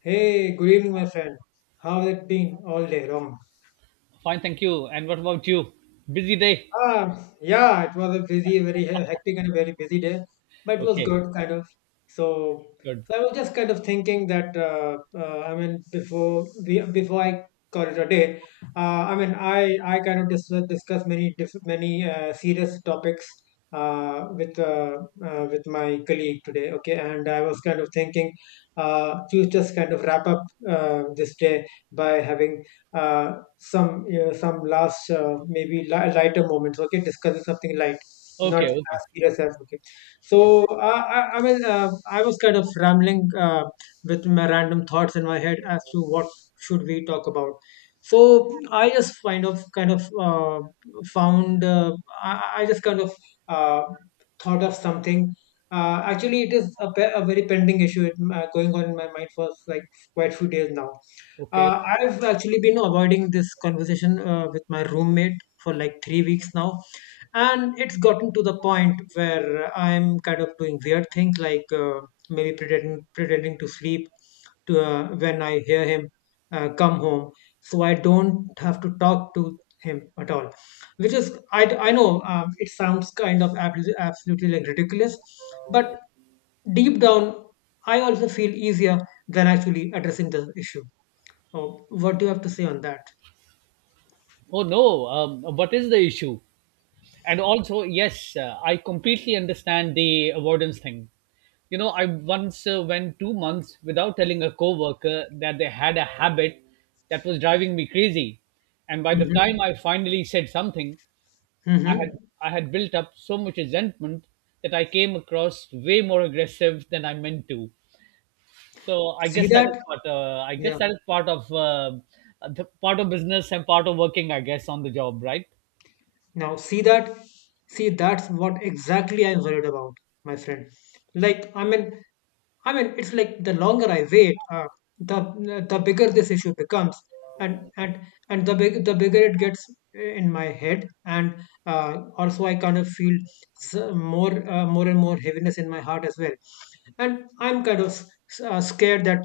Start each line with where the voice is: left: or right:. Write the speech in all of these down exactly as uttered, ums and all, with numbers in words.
left: Hey, good evening, my friend. How has it been all day long?
right: Fine, thank you. And what about you? Busy day.
left: Ah, yeah, it was a busy, very he- hectic and a very busy day, but it was
right: Okay,
left: good, kind of. So,
right: good.
left: so I was just kind of thinking that, uh, uh, I mean, before we, before I call it a day, uh, I mean, I I kind of dis discuss many diff many uh, serious topics uh, with uh, uh, with my colleague today. Okay, and I was kind of thinking, uh, to just kind of wrap up uh, this day by having. Uh, some uh, some last uh, maybe li- lighter moments. Okay, discussing something light, not
right: Okay,
left: as
right: okay.
left: serious as okay.
right: Yeah.
left: So uh, I I mean, uh, I was kind of rambling uh, with my random thoughts in my head as to what should we talk about. So I just kind of kind of uh, found uh, I, I just kind of uh, thought of something. Uh, actually, it is a, pe- a very pending issue, it, uh, going on in my mind for like quite few days now.
right: Okay.
left: Uh, I've actually been avoiding this conversation uh, with my roommate for like three weeks now, and it's gotten to the point where I'm kind of doing weird things, like uh, maybe pretending pretending to sleep to uh, when I hear him uh, come home, so I don't have to talk to him at all. Which is, I I know, um, it sounds kind of abs- absolutely like ridiculous, but deep down, I also feel easier than actually addressing the issue. Oh, what do you have to say on that?
right: Oh no. Um, what is the issue? And also, yes, uh, I completely understand the avoidance thing. You know, I once uh, went two months without telling a coworker that they had a habit that was driving me crazy, and by the
left: Mm-hmm.
right: time I finally said something, I had
left: Mm-hmm.
right: I had built up so much resentment that I came across way more aggressive than I meant to. So I
left: See
right: guess that is
left: that?
right: what uh, I guess
left: Yeah.
right: that is part of uh, the part of business and part of working. I guess on the job, right?
left: Now see that? See, that's what exactly I'm worried about, my friend. Like, I mean, I mean, it's like the longer I wait, uh, the the bigger this issue becomes, and and and the big the bigger it gets in my head, and uh, also I kind of feel s- more uh, more and more heaviness in my heart as well, and I'm kind of s- uh, scared that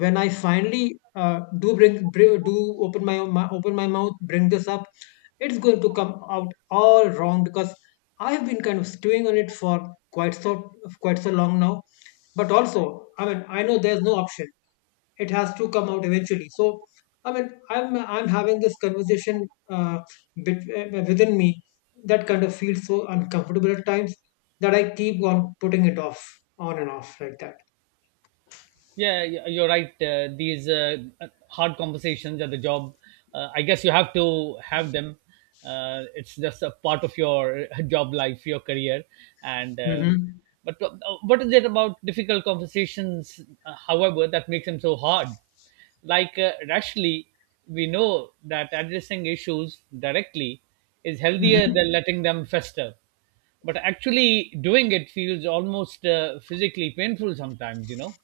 left: when I finally uh, do bring, bring do open my, my open my mouth, bring this up, it's going to come out all wrong because I've been kind of stewing on it for quite so quite so long now. But also, I mean, I know there's no option; it has to come out eventually. So, I mean, I'm I'm having this conversation. Uh, bet- uh, within me that kind of feels so uncomfortable at times that I keep on putting it off, on and off like that.
right: Yeah, y- you're right. Uh, these uh, uh, hard conversations at the job, uh, I guess you have to have them. Uh, it's just a part of your job life, your career, and um,
left: Mm-hmm.
right: but uh, what is it about difficult conversations, uh, however, that makes them so hard? Like uh, rationally, we know that addressing issues directly is healthier
left: Mm-hmm.
right: than letting them fester. But actually, doing it feels almost uh, physically painful sometimes, you know.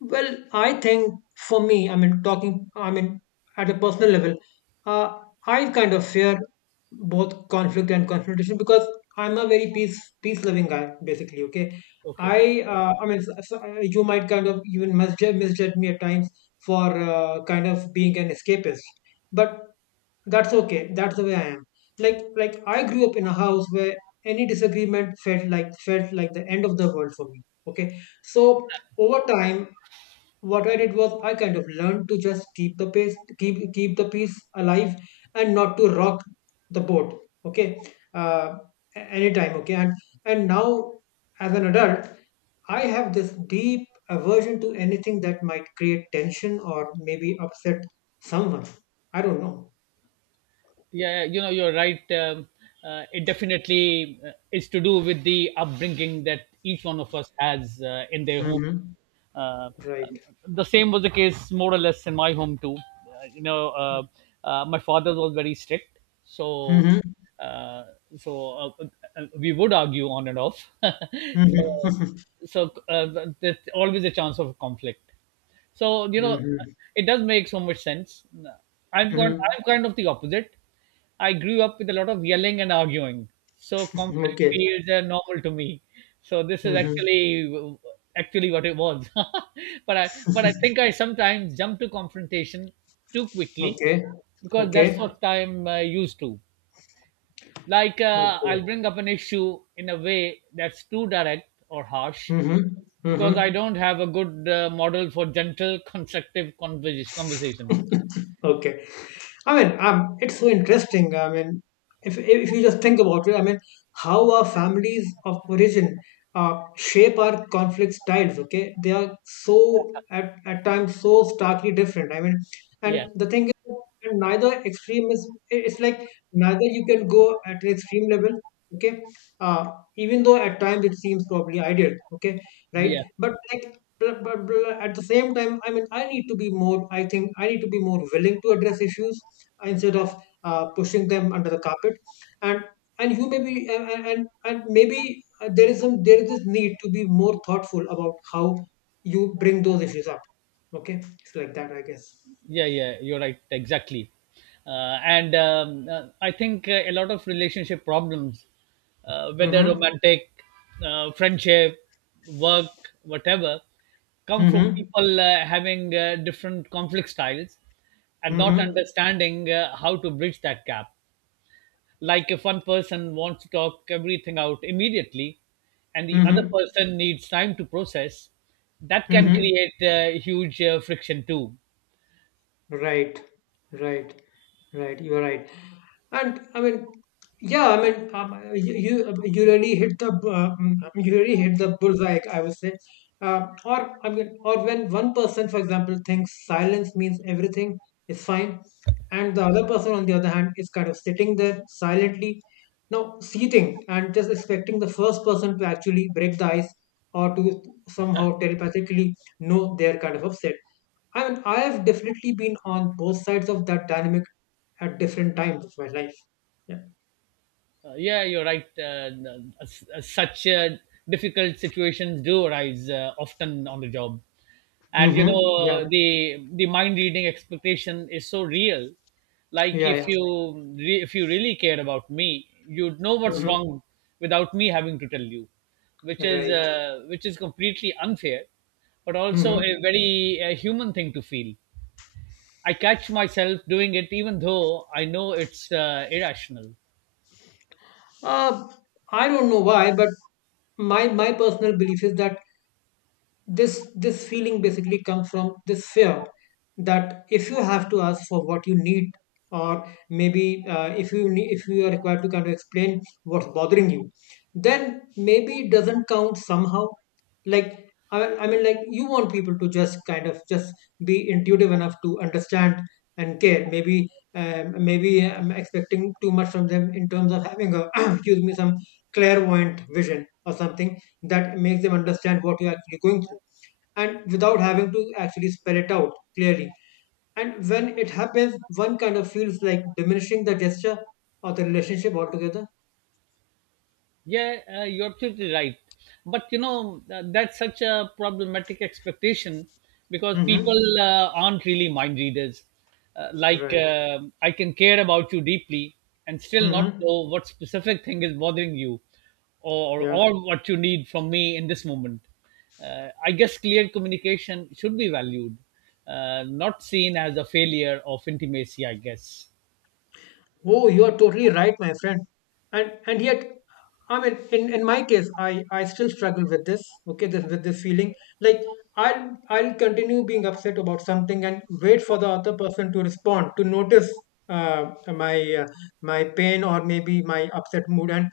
left: Well, I think for me, I mean, talking, I mean, at a personal level, uh, I kind of fear both conflict and confrontation because I'm a very peace peace loving guy, basically. Okay.
right: Okay.
left: I uh, I mean, so, so, uh, you might kind of even misjudge, misjudge me at times for uh, kind of being an escapist, but that's okay. That's the way I am. Like like I grew up in a house where any disagreement felt like felt like the end of the world for me. Okay, so over time, what I did was I kind of learned to just keep the pace, keep keep the peace alive, and not to rock the boat. Okay. uh, a- Anytime. Okay, and and now as an adult, I have this deep aversion to anything that might create tension or maybe upset someone. I don't know.
right: Yeah, yeah, you know, you're right. Um, uh, it definitely uh, is to do with the upbringing that each one of us has uh, in their home.
left: Mm-hmm.
right: Uh,
left: Right.
right: um, the same was the case, more or less, in my home too. Uh, you know, uh, uh, my father was very strict, so
left: Mm-hmm.
right: uh, so uh, uh, we would argue on and off. so
left: Mm-hmm.
right: so uh, there's always a chance of conflict. So you know,
left: Mm-hmm.
right: it does make so much sense. I'm kind,
left: Mm-hmm.
right: I'm kind of the opposite. I grew up with a lot of yelling and arguing, so conflict
left: Okay.
right: feels uh, normal to me. So this is
left: Mm-hmm.
right: actually actually what it was. But I but I think I sometimes jump to confrontation too quickly
left: Okay.
right: because that's
left: Okay.
right: what I'm uh, used to. Like uh,
left: Okay.
right: I'll bring up an issue in a way that's too direct or harsh,
left: Mm-hmm.
right: because I
left: Mm-hmm.
right: don't have a good uh, model for gentle, constructive conversation. Conversation.
left: Okay. I mean, um, it's so interesting. I mean, if if you just think about it, I mean, how our families of origin uh, shape our conflict styles. Okay, they are so at at times so starkly different. I mean, and
right: Yeah,
left: the thing is, and neither extreme is. It's like neither you can go at an extreme level. Okay. uh, Even though at times it seems probably ideal. Okay,
right: yeah,
left: right, but like but, but, but at the same time, I mean, i need to be more I think I need to be more willing to address issues instead of uh, pushing them under the carpet, and and you may be and and, and and maybe, uh, there is some there is this need to be more thoughtful about how you bring those issues up. Okay, it's like that, I guess.
right: yeah, yeah. You're right. Exactly. Uh, and um, uh, I think uh, a lot of relationship problems, uh, whether
left: Mm-hmm.
right: romantic, uh, friendship, work, whatever, come from
left: Mm-hmm.
right: people uh, having uh, different conflict styles and not
left: Mm-hmm.
right: understanding uh, how to bridge that gap. Like if one person wants to talk everything out immediately and the
left: Mm-hmm.
right: other person needs time to process, that can
left: Mm-hmm.
right: create uh, huge uh, friction too.
left: Right. Right. Right, you are right. And I mean, yeah, I mean, um, you you you really hit the uh, mm, you really hit the bullseye, I would say. Uh, or I mean, or when one person, for example, thinks silence means everything is fine, and the other person, on the other hand, is kind of sitting there silently, now seating and just expecting the first person to actually break the ice or to somehow telepathically know they're kind of upset. I mean, I have definitely been on both sides of that dynamic at different times of my life. Yeah.
right: Uh, yeah, you're right. Uh, n- s- uh, such uh, difficult situations do arise uh, often on the job, and you
left: Mm-hmm. Yeah.
right: know the the mind reading expectation is so real. Like
left: Yeah.
right: if
left: Yeah.
right: you re- if you really cared about me, you'd know what's
left: Hmm.
right: wrong without me having to tell you, which is
left: Right.
right: uh, which is completely unfair, but also a
left: Hmm.
right: very uh, human thing to feel. I catch myself doing it, even though I know it's uh, irrational.
left: Uh, I don't know why, but my my personal belief is that this this feeling basically comes from this fear that if you have to ask for what you need or maybe, uh, if you need, if you are required to kind of explain what's bothering you, then maybe it doesn't count somehow. Like, I, I mean, like you want people to just kind of just be intuitive enough to understand and care. Maybe, um, maybe I'm expecting too much from them in terms of having a excuse me, some clairvoyant vision or something that makes them understand what you're actually going through, and without having to actually spell it out clearly. And when it happens, one kind of feels like diminishing the gesture or the relationship altogether.
right: Yeah, uh, you're absolutely right. But you know, uh, that's such a problematic expectation because
left: Mm-hmm.
right: people uh, aren't really mind readers. Uh, like,
left: Right.
right: uh, I can care about you deeply and still not
left: Mm-hmm.
right: know what specific thing is bothering you or,
left: Yeah.
right: or what you need from me in this moment. Uh, I guess clear communication should be valued, uh, not seen as a failure of intimacy, I guess.
left: Oh, you are totally right, my friend. And and yet, I mean, in, in my case, I, I still struggle with this. Okay, this, with this feeling, like I'll I'll continue being upset about something and wait for the other person to respond, to notice uh, my uh, my pain or maybe my upset mood, and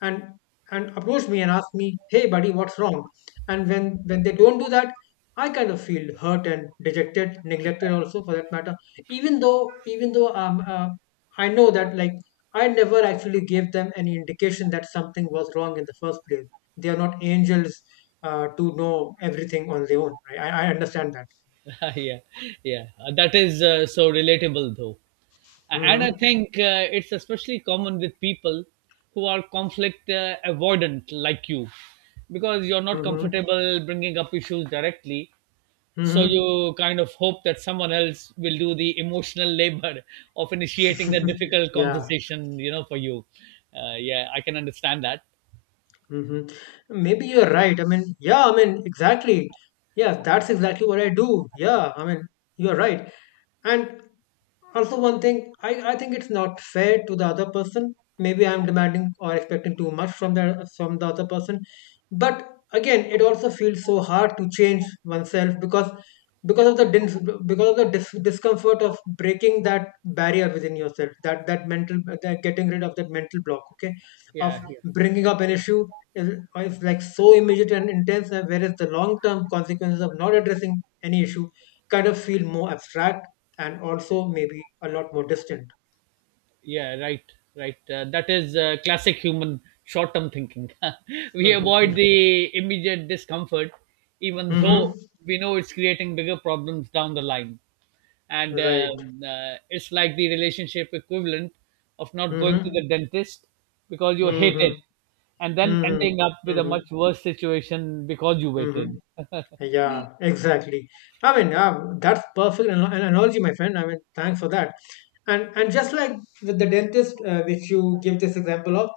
left: and and approach me and ask me, "Hey, buddy, what's wrong?" And when when they don't do that, I kind of feel hurt and dejected, neglected also for that matter, even though even though um, uh, I know that, like, I never actually gave them any indication that something was wrong in the first place. They are not angels uh, to know everything on their own. Right? I, I understand that.
right: yeah, yeah. Uh, That is uh, so relatable, though. A- And I
left: Mm-hmm.
right: think uh, it's especially common with people who are conflict uh, avoidant, like you, because you're not
left: Mm-hmm.
right: comfortable bringing up issues directly. So
left: Mm-hmm.
right: you kind of hope that someone else will do the emotional labor of initiating that difficult
left: Yeah.
right: conversation, you know, for you. Uh, yeah, I can understand that.
left: Mm-hmm. Maybe you're right. I mean, yeah, I mean, exactly. Yeah, that's exactly what I do. Yeah, I mean, you're right. And also, one thing, i i think it's not fair to the other person. Maybe I'm demanding or expecting too much from the from the other person, but again, it also feels so hard to change oneself because because of the dis- because of the dis- discomfort of breaking that barrier within yourself, that that mental that getting rid of that mental block. Okay.
right: Yeah,
left: Of
right: yeah.
left: bringing up an issue, is, is like so immediate and intense, uh, whereas the long term consequences of not addressing any issue kind of feel more abstract and also maybe a lot more distant.
right: Yeah, right, right. Uh, that is uh, classic human short-term thinking. We
left: Mm-hmm.
right: avoid the immediate discomfort even
left: Mm-hmm.
right: though we know it's creating bigger problems down the line, and
left: Right.
right: um, uh, it's like the relationship equivalent of not going to
left: Mm-hmm.
right: the dentist because you hate
left: Mm-hmm.
right: it and then
left: Mm-hmm.
right: ending up with a
left: Mm-hmm.
right: much worse situation because you
left: Mm-hmm.
right: waited.
left: Yeah, exactly. I mean, yeah, that's perfect an- an analogy, my friend. I mean, thanks for that. And and just like with the dentist, uh, which you give this example of,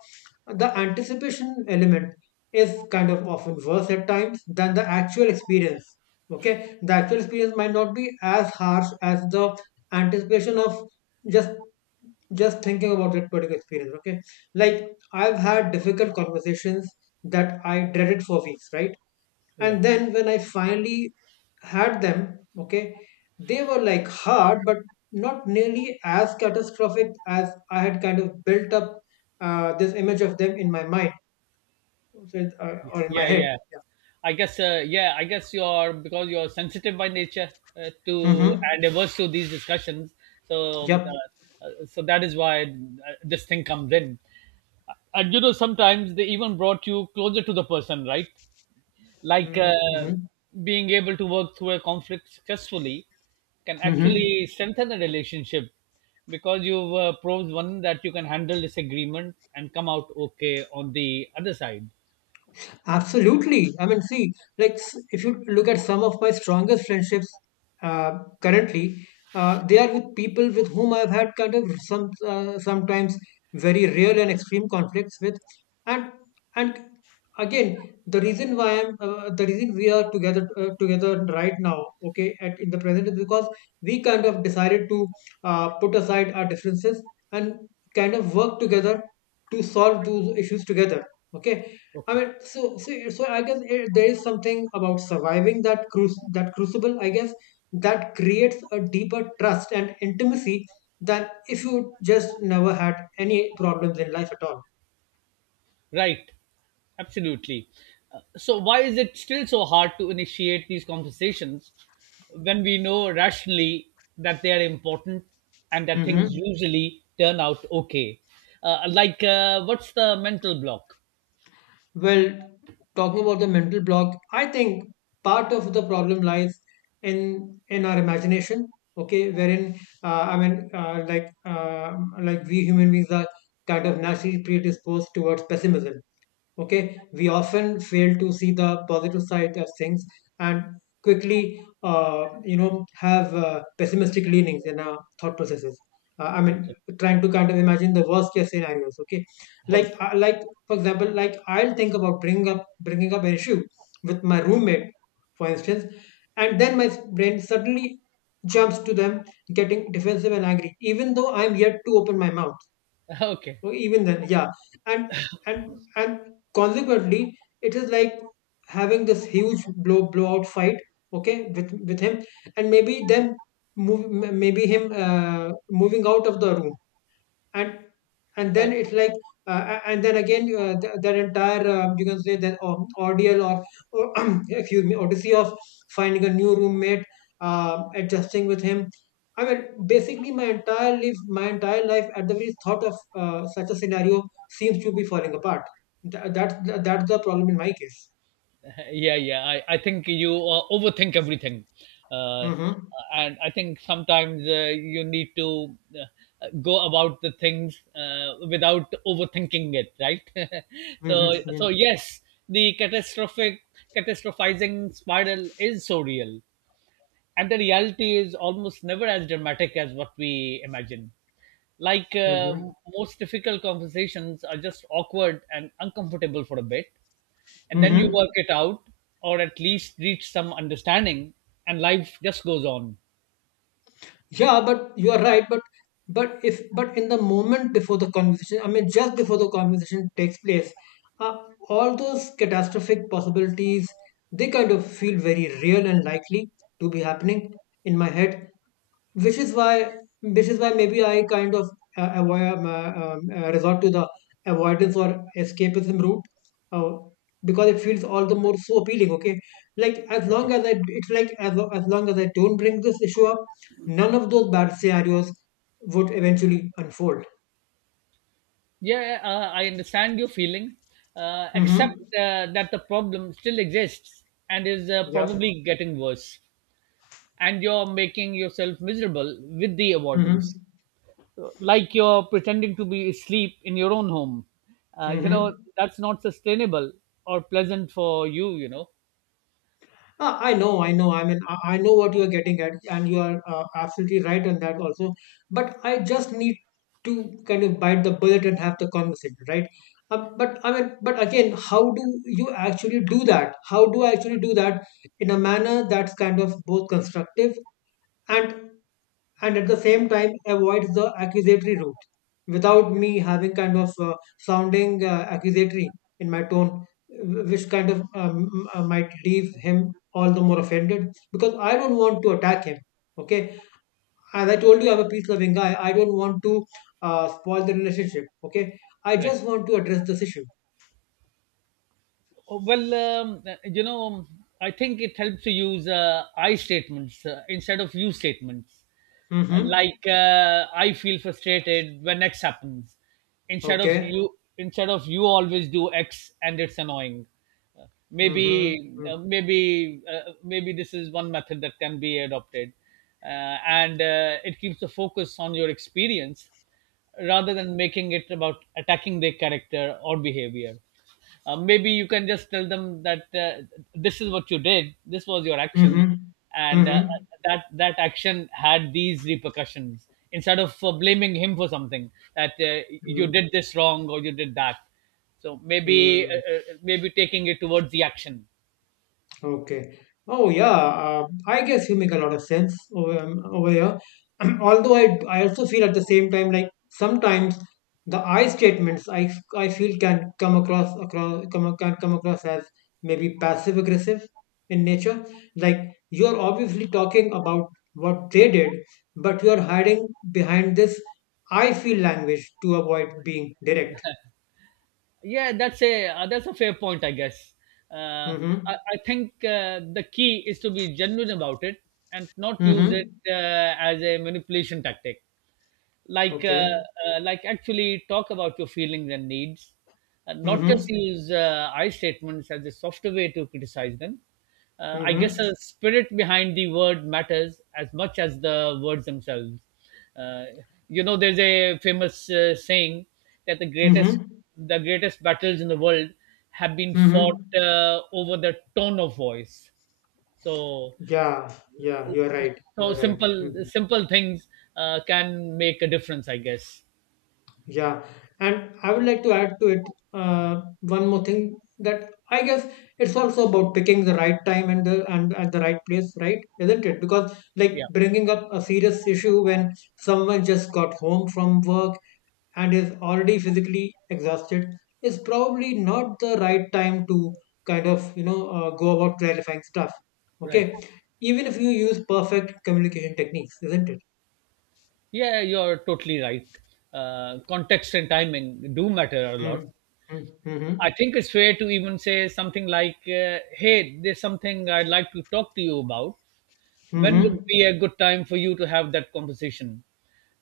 left: the anticipation element is kind of often worse at times than the actual experience. Okay, the actual experience might not be as harsh as the anticipation of just just thinking about that particular experience. Okay. Like, I've had difficult conversations that I dreaded for weeks, right?
right: Yeah.
left: And then when I finally had them, okay, they were like hard but not nearly as catastrophic as I had kind of built up uh, this image of them in my mind. So, it- uh,
right: Yeah,
left: or in my
right: yeah,
left: head.
right: yeah. I guess, uh, yeah, I guess you're, because you're sensitive by nature uh,
left: Yeah.
right: to
left: Mm-hmm.
right: and averse to these discussions. So, um,
left: Yep.
right: uh, uh, so that is why uh, this thing comes in. And you know, sometimes they even brought you closer to the person, right? Like uh,
left: Mm-hmm.
right: being able to work through a conflict successfully can
left: Mm-hmm.
right: actually strengthen a relationship because you've uh, proved one that you can handle disagreement and come out okay on the other side.
left: Absolutely. I mean, see, like, s- if you look at some of my strongest friendships uh, currently, uh, they are with people with whom I've had kind of some uh, sometimes very real and extreme conflicts with, and and again, the reason why I'm uh, the reason we are together uh, together right now, okay, at in the present is because we kind of decided to uh, put aside our differences and kind of work together to solve those issues together. Okay. I
right: Okay.
left: mean, so so, so I guess, eh, there is something about surviving that cruci that crucible, I guess, that creates a deeper trust and intimacy than if you just never had any problems in life at all.
right: Right, absolutely. Uh, So, why is it still so hard to initiate these conversations when we know rationally that they are important and that
left: Hmm.
right: things usually turn out okay? Uh, like, uh, what's the mental block?
left: Well, talking about the mental block, I think part of the problem lies in in our imagination. Okay, wherein uh, I mean, uh, like uh, like we human beings are kind of naturally predisposed towards pessimism. Okay, we often fail to see the positive side of things and quickly uh, you know have uh, pessimistic leanings in our thought processes. uh, i mean
right: Okay.
left: Trying to kind of imagine the worst case scenarios. Okay, like
right: Okay,
left: uh, like for example, like I'll think about bringing up bringing up an issue with my roommate, for instance, and then my brain suddenly jumps to them getting defensive and angry even though I'm yet to open my mouth.
right: okay,
left: So even then, yeah, and and and consequently, it is like having this huge blow blowout fight, okay, with with him, and maybe them move, m- maybe him uh, moving out of the room, and and
right: okay.
left: then it's like uh, a- and then again, uh, th- that entire um, you can say that um, ordeal, or or excuse me, odyssey of finding a new roommate, um, adjusting with him. I mean, basically my entire life, my entire life at the very thought of uh, such a scenario, seems to be falling apart. Th- that's that's the problem in my case.
right: Yeah, yeah, i, I think you uh, overthink everything, uh,
left: Mm-hmm.
right: and I think sometimes uh, you need to uh, go about the things uh, without overthinking it, right? So so
left: Mm-hmm.
right: yes, the catastrophic catastrophizing spiral is so real, and the reality is almost never as dramatic as what we imagine. Like uh,
left: Mm-hmm.
right: most difficult conversations are just awkward and uncomfortable for a bit, and then you
left: Mm-hmm.
right: work it out, or at least reach some understanding, and life just goes on.
left: Yeah, but you are right. But but if but in the moment before the conversation, I mean, just before the conversation takes place, uh, all those catastrophic possibilities, they kind of feel very real and likely to be happening in my head, which is why, which is why maybe I kind of uh, avoid um, uh, um, uh, resort to the avoidance or escapism route, uh, because it feels all the more so appealing. Okay, like as long as I it's like as lo- as long as I don't bring this issue up, none of those bad scenarios would eventually unfold.
right: Yeah, uh, I understand your feeling, uh, except
left: Mm-hmm.
right: uh, that the problem still exists and is uh,
left: Yep.
right: probably getting worse, and you're making yourself miserable with the avoidance.
left: Mm-hmm.
right: Like you're pretending to be asleep in your own home. Uh, you know,
left: Mm-hmm.
right: that's not sustainable or pleasant for you, you know.
left: Uh, I know, I know. I mean, I, I know what you are getting at, and you are uh, absolutely right on that also. But I just need to kind of bite the bullet and have the conversation, right? Uh, but I mean, but again, how do you actually do that? How do I actually do that in a manner that's kind of both constructive and and at the same time avoids the accusatory route without me having kind of uh, sounding uh, accusatory in my tone, wh- which kind of um, uh, might leave him all the more offended, because I don't want to attack him. Okay, as I told you, I'm a peace loving guy. I don't want to uh, spoil the relationship. Okay, I
right: Correct.
left: just want to address this issue.
right: Oh, well, um, you know, I think it helps to use uh, I statements uh, instead of you statements. Uh,
left: Mm-hmm.
right: Like uh, I feel frustrated when X happens, instead of
left: Okay.
right: you instead of you always do X and it's annoying. Uh,
left: Mm-hmm.
right: maybe uh,
left: Mm-hmm.
right: maybe uh, maybe this is one method that can be adopted, uh, and uh, it keeps the focus on your experience rather than making it about attacking their character or behavior. Uh, maybe you can just tell them that uh, this is what you did, this was your action,
left: Mm-hmm.
right: and uh,
left: Mm-hmm.
right: that that action had these repercussions. Instead of uh, blaming him for something that uh, you did this wrong or you did that, so maybe
left: Mm-hmm.
right: uh, uh, maybe taking it towards the action.
left: Okay. Oh yeah, uh, I guess you make a lot of sense over, um, over here. Although I, I also feel at the same time, like, sometimes the I statements I, f- I feel can come across across come ac- can come across as maybe passive aggressive in nature. Like, you're obviously talking about what they did, but you're hiding behind this I feel language to avoid being direct.
right: Yeah, that's a uh, that's a fair point, I guess. Uh, I,
left: Mm-hmm.
right: I think uh, the key is to be genuine about it and not use
left: Mm-hmm.
right: it uh, as a manipulation tactic. Like uh,
left: Okay.
right: uh, like actually talk about your feelings and needs and not just
left: Mm-hmm.
right: use uh, I statements as a softer way to criticize them. uh, I guess
left: Mm-hmm.
right: the spirit behind the word matters as much as the words themselves. uh, you know, there's a famous uh, saying that the greatest
left: Mm-hmm.
right: the greatest battles in the world have been fought
left: Mm-hmm.
right: uh, over the tone of voice. So
left: Yeah, yeah, you're right. You're
right: so
left: right.
right: simple
left: Hmm.
right: simple things uh, can make a difference, I guess.
left: Yeah, and I would like to add to it uh, one more thing, that I guess it's also about picking the right time and the and at the right place, right? Isn't it? Because, like,
right: Yeah.
left: bringing up a serious issue when someone just got home from work and is already physically exhausted is probably not the right time to kind of you know uh, go about clarifying stuff.
right: Right.
left: Okay, even if you use perfect communication techniques, isn't it?
right: Yeah, you're totally right. Uh, context and timing do matter a lot.
left: Mm-hmm. Mm-hmm.
right: I think it's fair to even say something like, uh, hey, there's something I'd like to talk to you about. When would
left: Mm-hmm.
right: be a good time for you to have that conversation?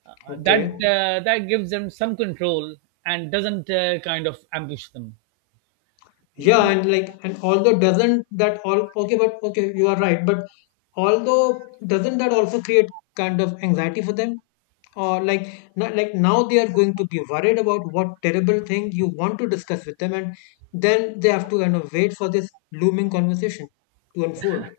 right: Uh, that,
left: Okay.
right: uh, that gives them some control and doesn't uh, kind of ambush them.
left: Yeah, and like, and although doesn't that all okay, but okay, you are right. But although doesn't that also create kind of anxiety for them? Or like, not, like, now they are going to be worried about what terrible thing you want to discuss with them, and then they have to kind of wait for this looming conversation to unfold.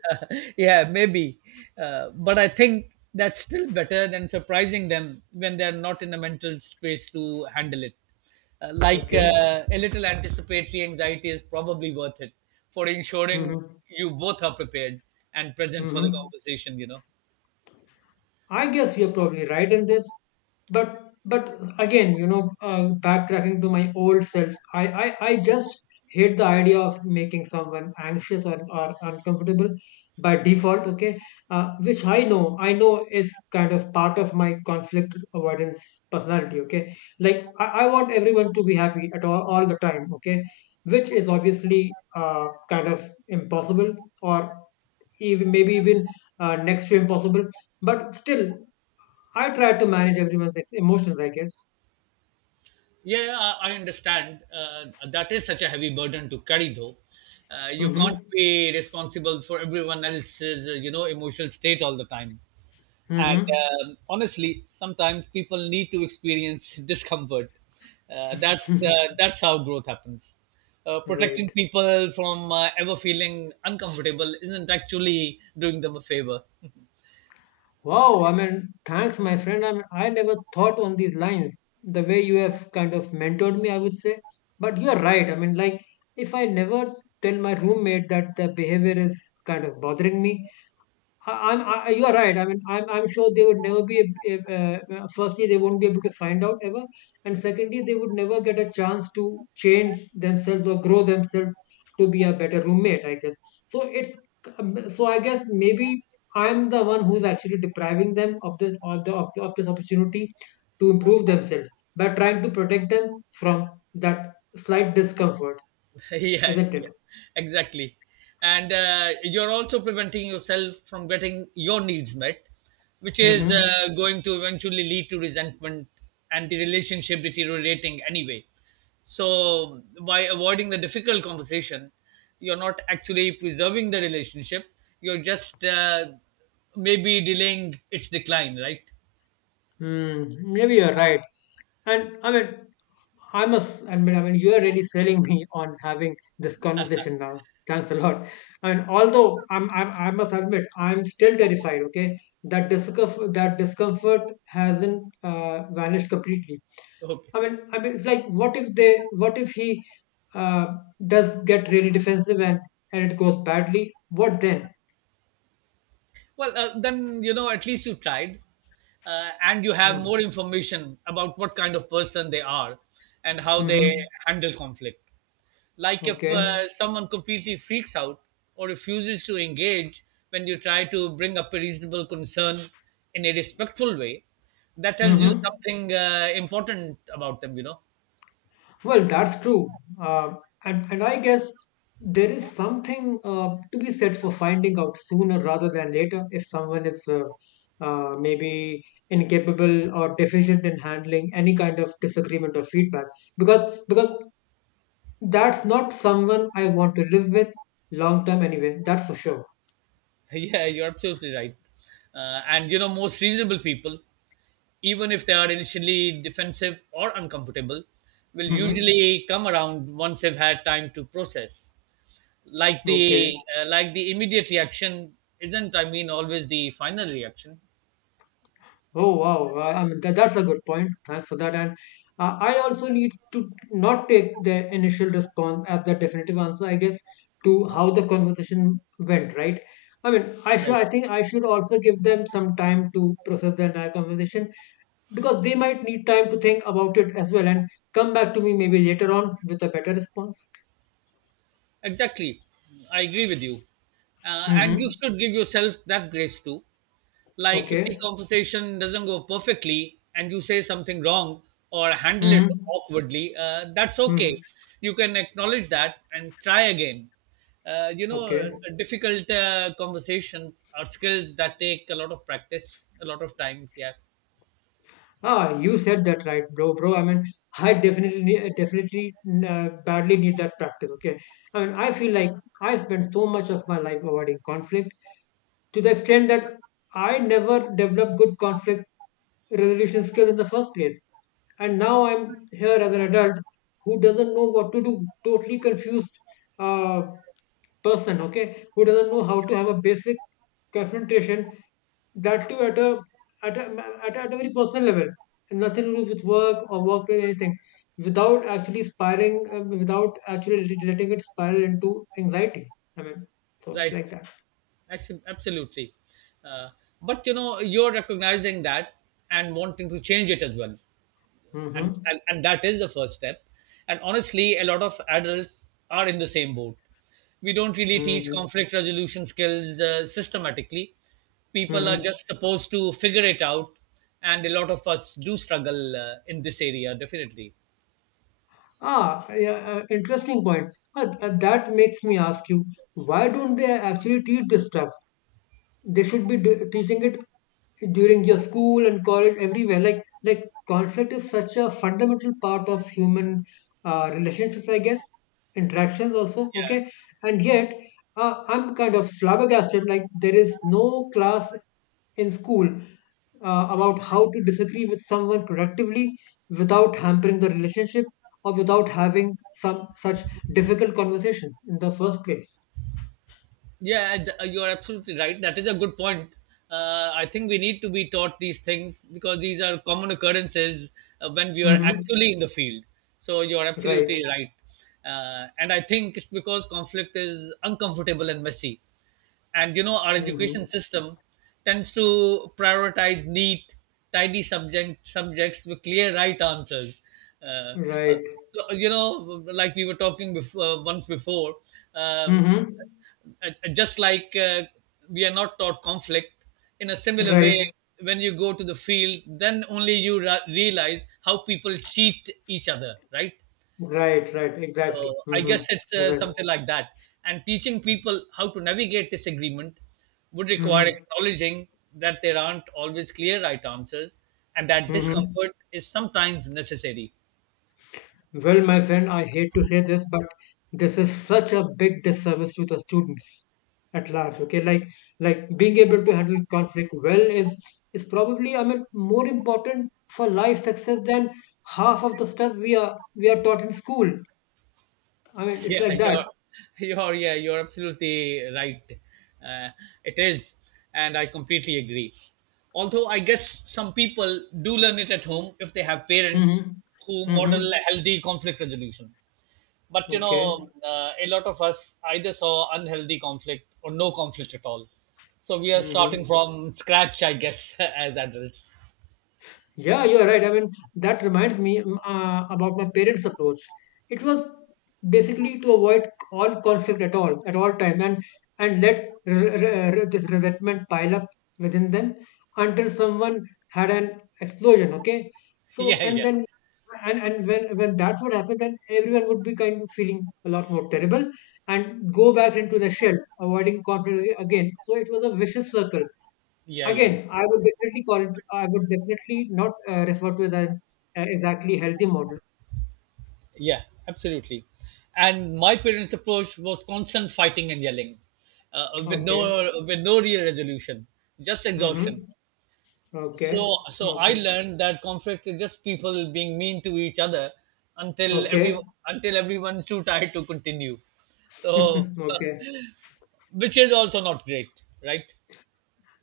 right: Yeah, maybe. Uh, but I think that's still better than surprising them when they're not in a mental space to handle it. Uh, like
left: Okay.
right: uh, a little anticipatory anxiety is probably worth it for ensuring
left: Mm-hmm.
right: you both are prepared and present for the
left: Mm-hmm.
right: conversation, you know.
left: I guess you're probably right in this, but but again, you know, uh, backtracking to my old self, I, I I just hate the idea of making someone anxious, or or uncomfortable by default. Okay, uh, which I know, I know is kind of part of my conflict avoidance personality. Okay, like, I, I want everyone to be happy at all all the time. Okay, which is obviously uh, kind of impossible, or even maybe even uh, next to impossible, but still I try to manage everyone's ex- emotions, I guess.
right: Yeah, yeah, I I understand. Uh, that is such a heavy burden to carry, though. Uh, you
left: Mm-hmm.
right: can't be responsible for everyone else's, uh, you know, emotional state all the time. And
left: Mm-hmm.
right: um, honestly, sometimes people need to experience discomfort. Uh, that's uh, that's how growth happens. Uh, protecting
left: Right.
right: people from uh, ever feeling uncomfortable isn't actually doing them a favor.
left: Wow. I mean, thanks, my friend. I mean, I never thought on these lines. The way you have kind of mentored me, I would say. But you are right. I mean, like, if I never tell my roommate that the behavior is kind of bothering me, I, I'm, I, you are right. I mean, I'm, I'm sure they would never be, ab- ab- uh, uh, firstly, they won't be able to find out, ever. And secondly, they would never get a chance to change themselves or grow themselves to be a better roommate, I guess. So it's, um, so I guess maybe I'm the one who's actually depriving them of the, of the, of, the, of this opportunity to improve themselves by trying to protect them from that slight discomfort,
right: Yeah,
left: isn't
right: yeah,
left: it?
right: exactly. And uh, you're also preventing yourself from getting your needs met, which is
left: Mm-hmm.
right: uh, going to eventually lead to resentment and the relationship deteriorating anyway. So, by avoiding the difficult conversation, you're not actually preserving the relationship, you're just uh, maybe delaying its decline, right?
left: Mm, maybe you're right. And I mean, I must admit, I mean, you are really selling me on having this conversation now. Thanks a lot. And although I'm, I'm, I must admit, I'm still terrified. Okay, that discomfort, that discomfort hasn't uh, vanished completely.
right: Okay.
left: I mean, I mean, it's like, what if they, what if he uh, does get really defensive and and it goes badly? What then?
right: Well, uh, then you know at least you tried, uh, and you have
left: Mm-hmm.
right: more information about what kind of person they are and how they
left: Mm-hmm.
right: handle conflict. Like if
left: Okay.
right: uh, someone completely freaks out or refuses to engage when you try to bring up a reasonable concern in a respectful way, that tells you
left: Mm-hmm.
right: something uh, important about them. You know,
left: Well, that's true. Uh, and, and I guess there is something uh, to be said for finding out sooner rather than later if someone is uh, uh, maybe incapable or deficient in handling any kind of disagreement or feedback. Because because that's not someone I want to live with long term anyway, that's for sure.
right: yeah, you're absolutely right. Uh, and you know, most reasonable people, even if they are initially defensive or uncomfortable, will
left: Hmm.
right: usually come around once they've had time to process. Like
left: Okay.
right: the uh, like the immediate reaction isn't, I mean, always the final reaction,
left: Oh wow! I I mean, tha- that's a good point. Thanks for that. And uh, I also need to not take the initial response as the definitive answer, I guess, to how the conversation went. Right? I mean, I should.
right: right?
left: I think I should also give them some time to process the entire conversation, because they might need time to think about it as well, and come back to me maybe later on with a better response.
right: Exactly. I agree with you. Uh, and you
left: Mm-hmm.
right: should give yourself that grace too. Like if the
left: Okay.
right: conversation doesn't go perfectly and you say something wrong or handle it
left: Mm-hmm.
right: awkwardly, uh, that's
left: Mm-hmm.
right: okay. You can acknowledge that and try again. Uh, you know, uh,
left: Okay.
right: Difficult uh, conversations are skills that take a lot of practice, a lot of time. Yeah,
left: Ah, you said that right, bro, bro. I mean, I definitely, need, definitely, uh, badly need that practice. Okay, I mean, I feel like I spent so much of my life avoiding conflict to the extent that I never developed good conflict resolution skills in the first place. And now I'm here as an adult who doesn't know what to do, totally confused uh, person. Okay, who doesn't know how to have a basic confrontation, that too at a at a, at a, at a very personal level, and nothing to do with work or workplace anything, without actually spiraling, um, without actually let- letting it spiral into anxiety. I mean, so it's
right: right.
left: like that.
right: Actually, absolutely. Uh, but you know, you're recognizing that and wanting to change it as well. and,
left: Mm-hmm.
right: and and that is the first step, and honestly a lot of adults are in the same boat. We don't really teach
left: Mm-hmm.
right: conflict resolution skills uh, systematically. People are
left: Mm-hmm.
right: just supposed to figure it out, and a lot of us do struggle uh, in this area definitely.
left: Ah yeah, uh, interesting point. Ah, th- that makes me ask you, why don't they actually teach this stuff? They should be d- teaching it during your school and college, everywhere. like like conflict is such a fundamental part of human uh, relationships, I guess, interactions also. Okay, and yet uh, I'm kind of flabbergasted. Like, there is no class in school uh, about how to disagree with someone productively without hampering the relationship, or without having some such difficult conversations in the first place.
right: Yeah, and, uh, you are absolutely right. That is a good point. Uh, I think we need to be taught these things because these are common occurrences uh, when we are
left: Mm-hmm.
right: actually in the field. So you are
left: Right.
right: absolutely right. Uh, and I think it's because conflict is uncomfortable and messy, and you know our education
left: Mm-hmm.
right: system tends to prioritize neat, tidy subject subjects with clear right answers. uh, uh,
left: Right.
right: so, you know, like we were talking before once before, um,
left: Mm-hmm.
right: uh, uh, just like, uh, we are not taught conflict in a similar way.
left: Right,
right: When you go to the field then only you ra- realize how people cheat each other, right?
left: right, right, exactly.
right: So I guess it's
left: Mm-hmm.
right: uh,
left: Right.
right: something like that. And teaching people how to navigate disagreement would require
left: Mm-hmm.
right: acknowledging that there aren't always clear right answers, and that
left: Mm-hmm.
right: discomfort is sometimes necessary.
left: Well, my friend, I hate to say this, but this is such a big disservice to the students at large. Okay, like like being able to handle conflict well is is probably, I mean, more important for life success than half of the stuff we are we are taught in school. I mean, it's
right: Yeah,
left: like
right: you're,
left: that.
right: you're, yeah, you're absolutely right. Uh, it is. And I completely agree. Although I guess some people do learn it at home if they have parents
left: Mm-hmm.
right: who model
left: Mm-hmm.
right: a healthy conflict resolution. But you know,
left: Okay.
right: uh, a lot of us either saw unhealthy conflict or no conflict at all, so we are
left: Mm-hmm.
right: starting from scratch, I guess. As adults.
left: Yeah, you're right. I mean, that reminds me, mm, uh, about my parents' approach. It was basically to avoid all conflict at all, at all time, and and let r- r- r- this resentment pile up within them until someone had an explosion. Okay, so
right: yeah
left: and
right: yeah
left: then and and when when that would happen, then everyone would be kind of feeling a lot more terrible and go back into the shelf, avoiding conflict again. So it was a vicious circle.
right: yeah yeah yeah
left: Again, I would definitely call it, I would definitely not uh, refer to it as an uh, exactly healthy model.
right: Yeah, absolutely. And my parents approach was constant fighting and yelling, uh, with
left: Okay.
right: no with no real resolution, just exhaustion.
left: Mm-hmm.
right: so
left: Okay.
right: so I
left: Okay.
right: learned that conflict is just people being mean to each other until
left: Okay.
right: every until everyone's too tired to continue. So,
left: Okay.
right: which is also not great, right?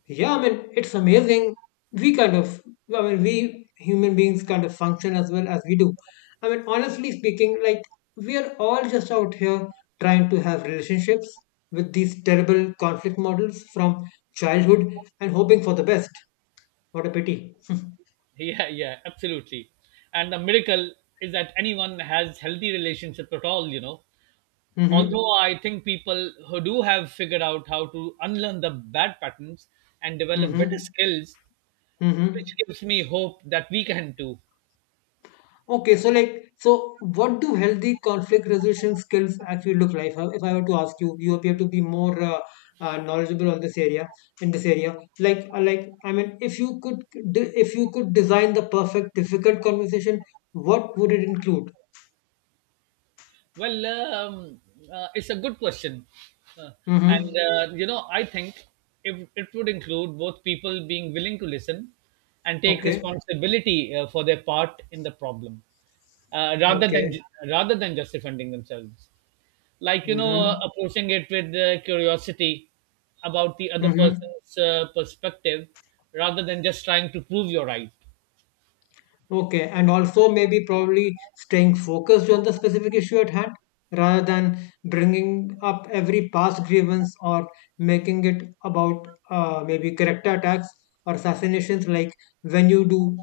left: Yeah, I mean, it's amazing. We kind of, I mean, we human beings kind of function as well as we do. I mean, honestly speaking, like, we are all just out here trying to have relationships with these terrible conflict models from childhood, and hoping for the best. What a pity.
right: Yeah, yeah, absolutely. And the miracle is that anyone has healthy relationship at all, you know. Although
left: Mm-hmm.
right: I think people who do have figured out how to unlearn the bad patterns and develop better
left: Mm-hmm.
right: skills, which
left: Mm-hmm.
right: gives me hope that we can too.
left: Okay, so like, so what do healthy conflict resolution skills actually look like? How— if I were to ask you, you appear to be more uh, uh, knowledgeable on this area. In this area, like, uh, like, I mean, if you could, de- if you could design the perfect difficult conversation, what would it include?
right: Well, um, uh, it's a good question. Uh, and,
left: Mm-hmm.
right: uh, you know, I think if it would include both people being willing to listen and take
left: Okay.
right: responsibility uh, for their part in the problem. Uh, rather than
left: Okay.
right: ju- Rather than just defending themselves, like you know, uh,
left: Mm-hmm.
right: approaching it with uh, curiosity about the other
left: Mm-hmm.
right: person's uh, perspective, rather than just trying to prove you're right.
left: Okay, and also maybe probably staying focused on the specific issue at hand rather than bringing up every past grievance, or making it about uh, maybe character attacks or assassinations, like, when you do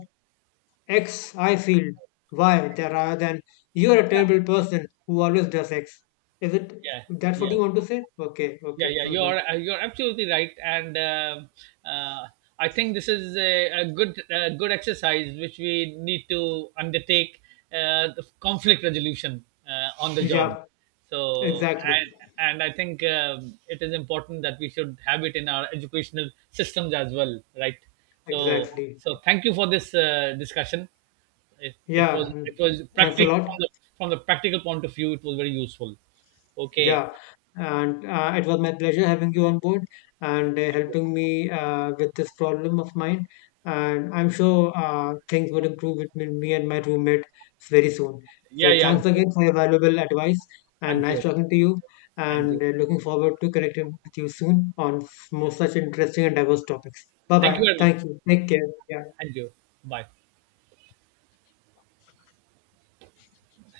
left: X, I feel Y, there, rather than you're a terrible person who always does X. Is it
right: yeah
left: that's what
right: yeah
left: you want to say? Okay,
right: Yeah,
left: okay.
right: yeah, you
left: Hmm.
right: are uh, you are absolutely right, and um uh, I think this is a, a good uh, good exercise which we need to undertake, uh, the conflict resolution uh, on the job.
left: Yeah,
right: So,
left: exactly,
right: and, and I think um, it is important that we should have it in our educational systems as well, right? So,
left: exactly.
right: so thank you for this uh, discussion. It, it
left: Yeah,
right: was
left: mm.
right: it was
left: Thanks a
right: practical from
left: lot.
right: the from the practical point of view. It was very useful. Okay.
left: Yeah, and uh, it was my pleasure having you on board and uh, helping me uh, with this problem of mine. And I'm sure uh, things will improve between me and my roommate very soon. So
right: Yeah, yeah, I'm
left: thanks
right: sure.
left: again for your valuable advice and
right: I'm
left: nice
right: sure.
left: talking to you.
right: And you.
left: And uh, looking forward to connecting with you soon on more such interesting and diverse topics. Bye
right: Thank
left: bye.
right: you very much.
left: Thank you. Take care. Yeah.
right: And you. Bye.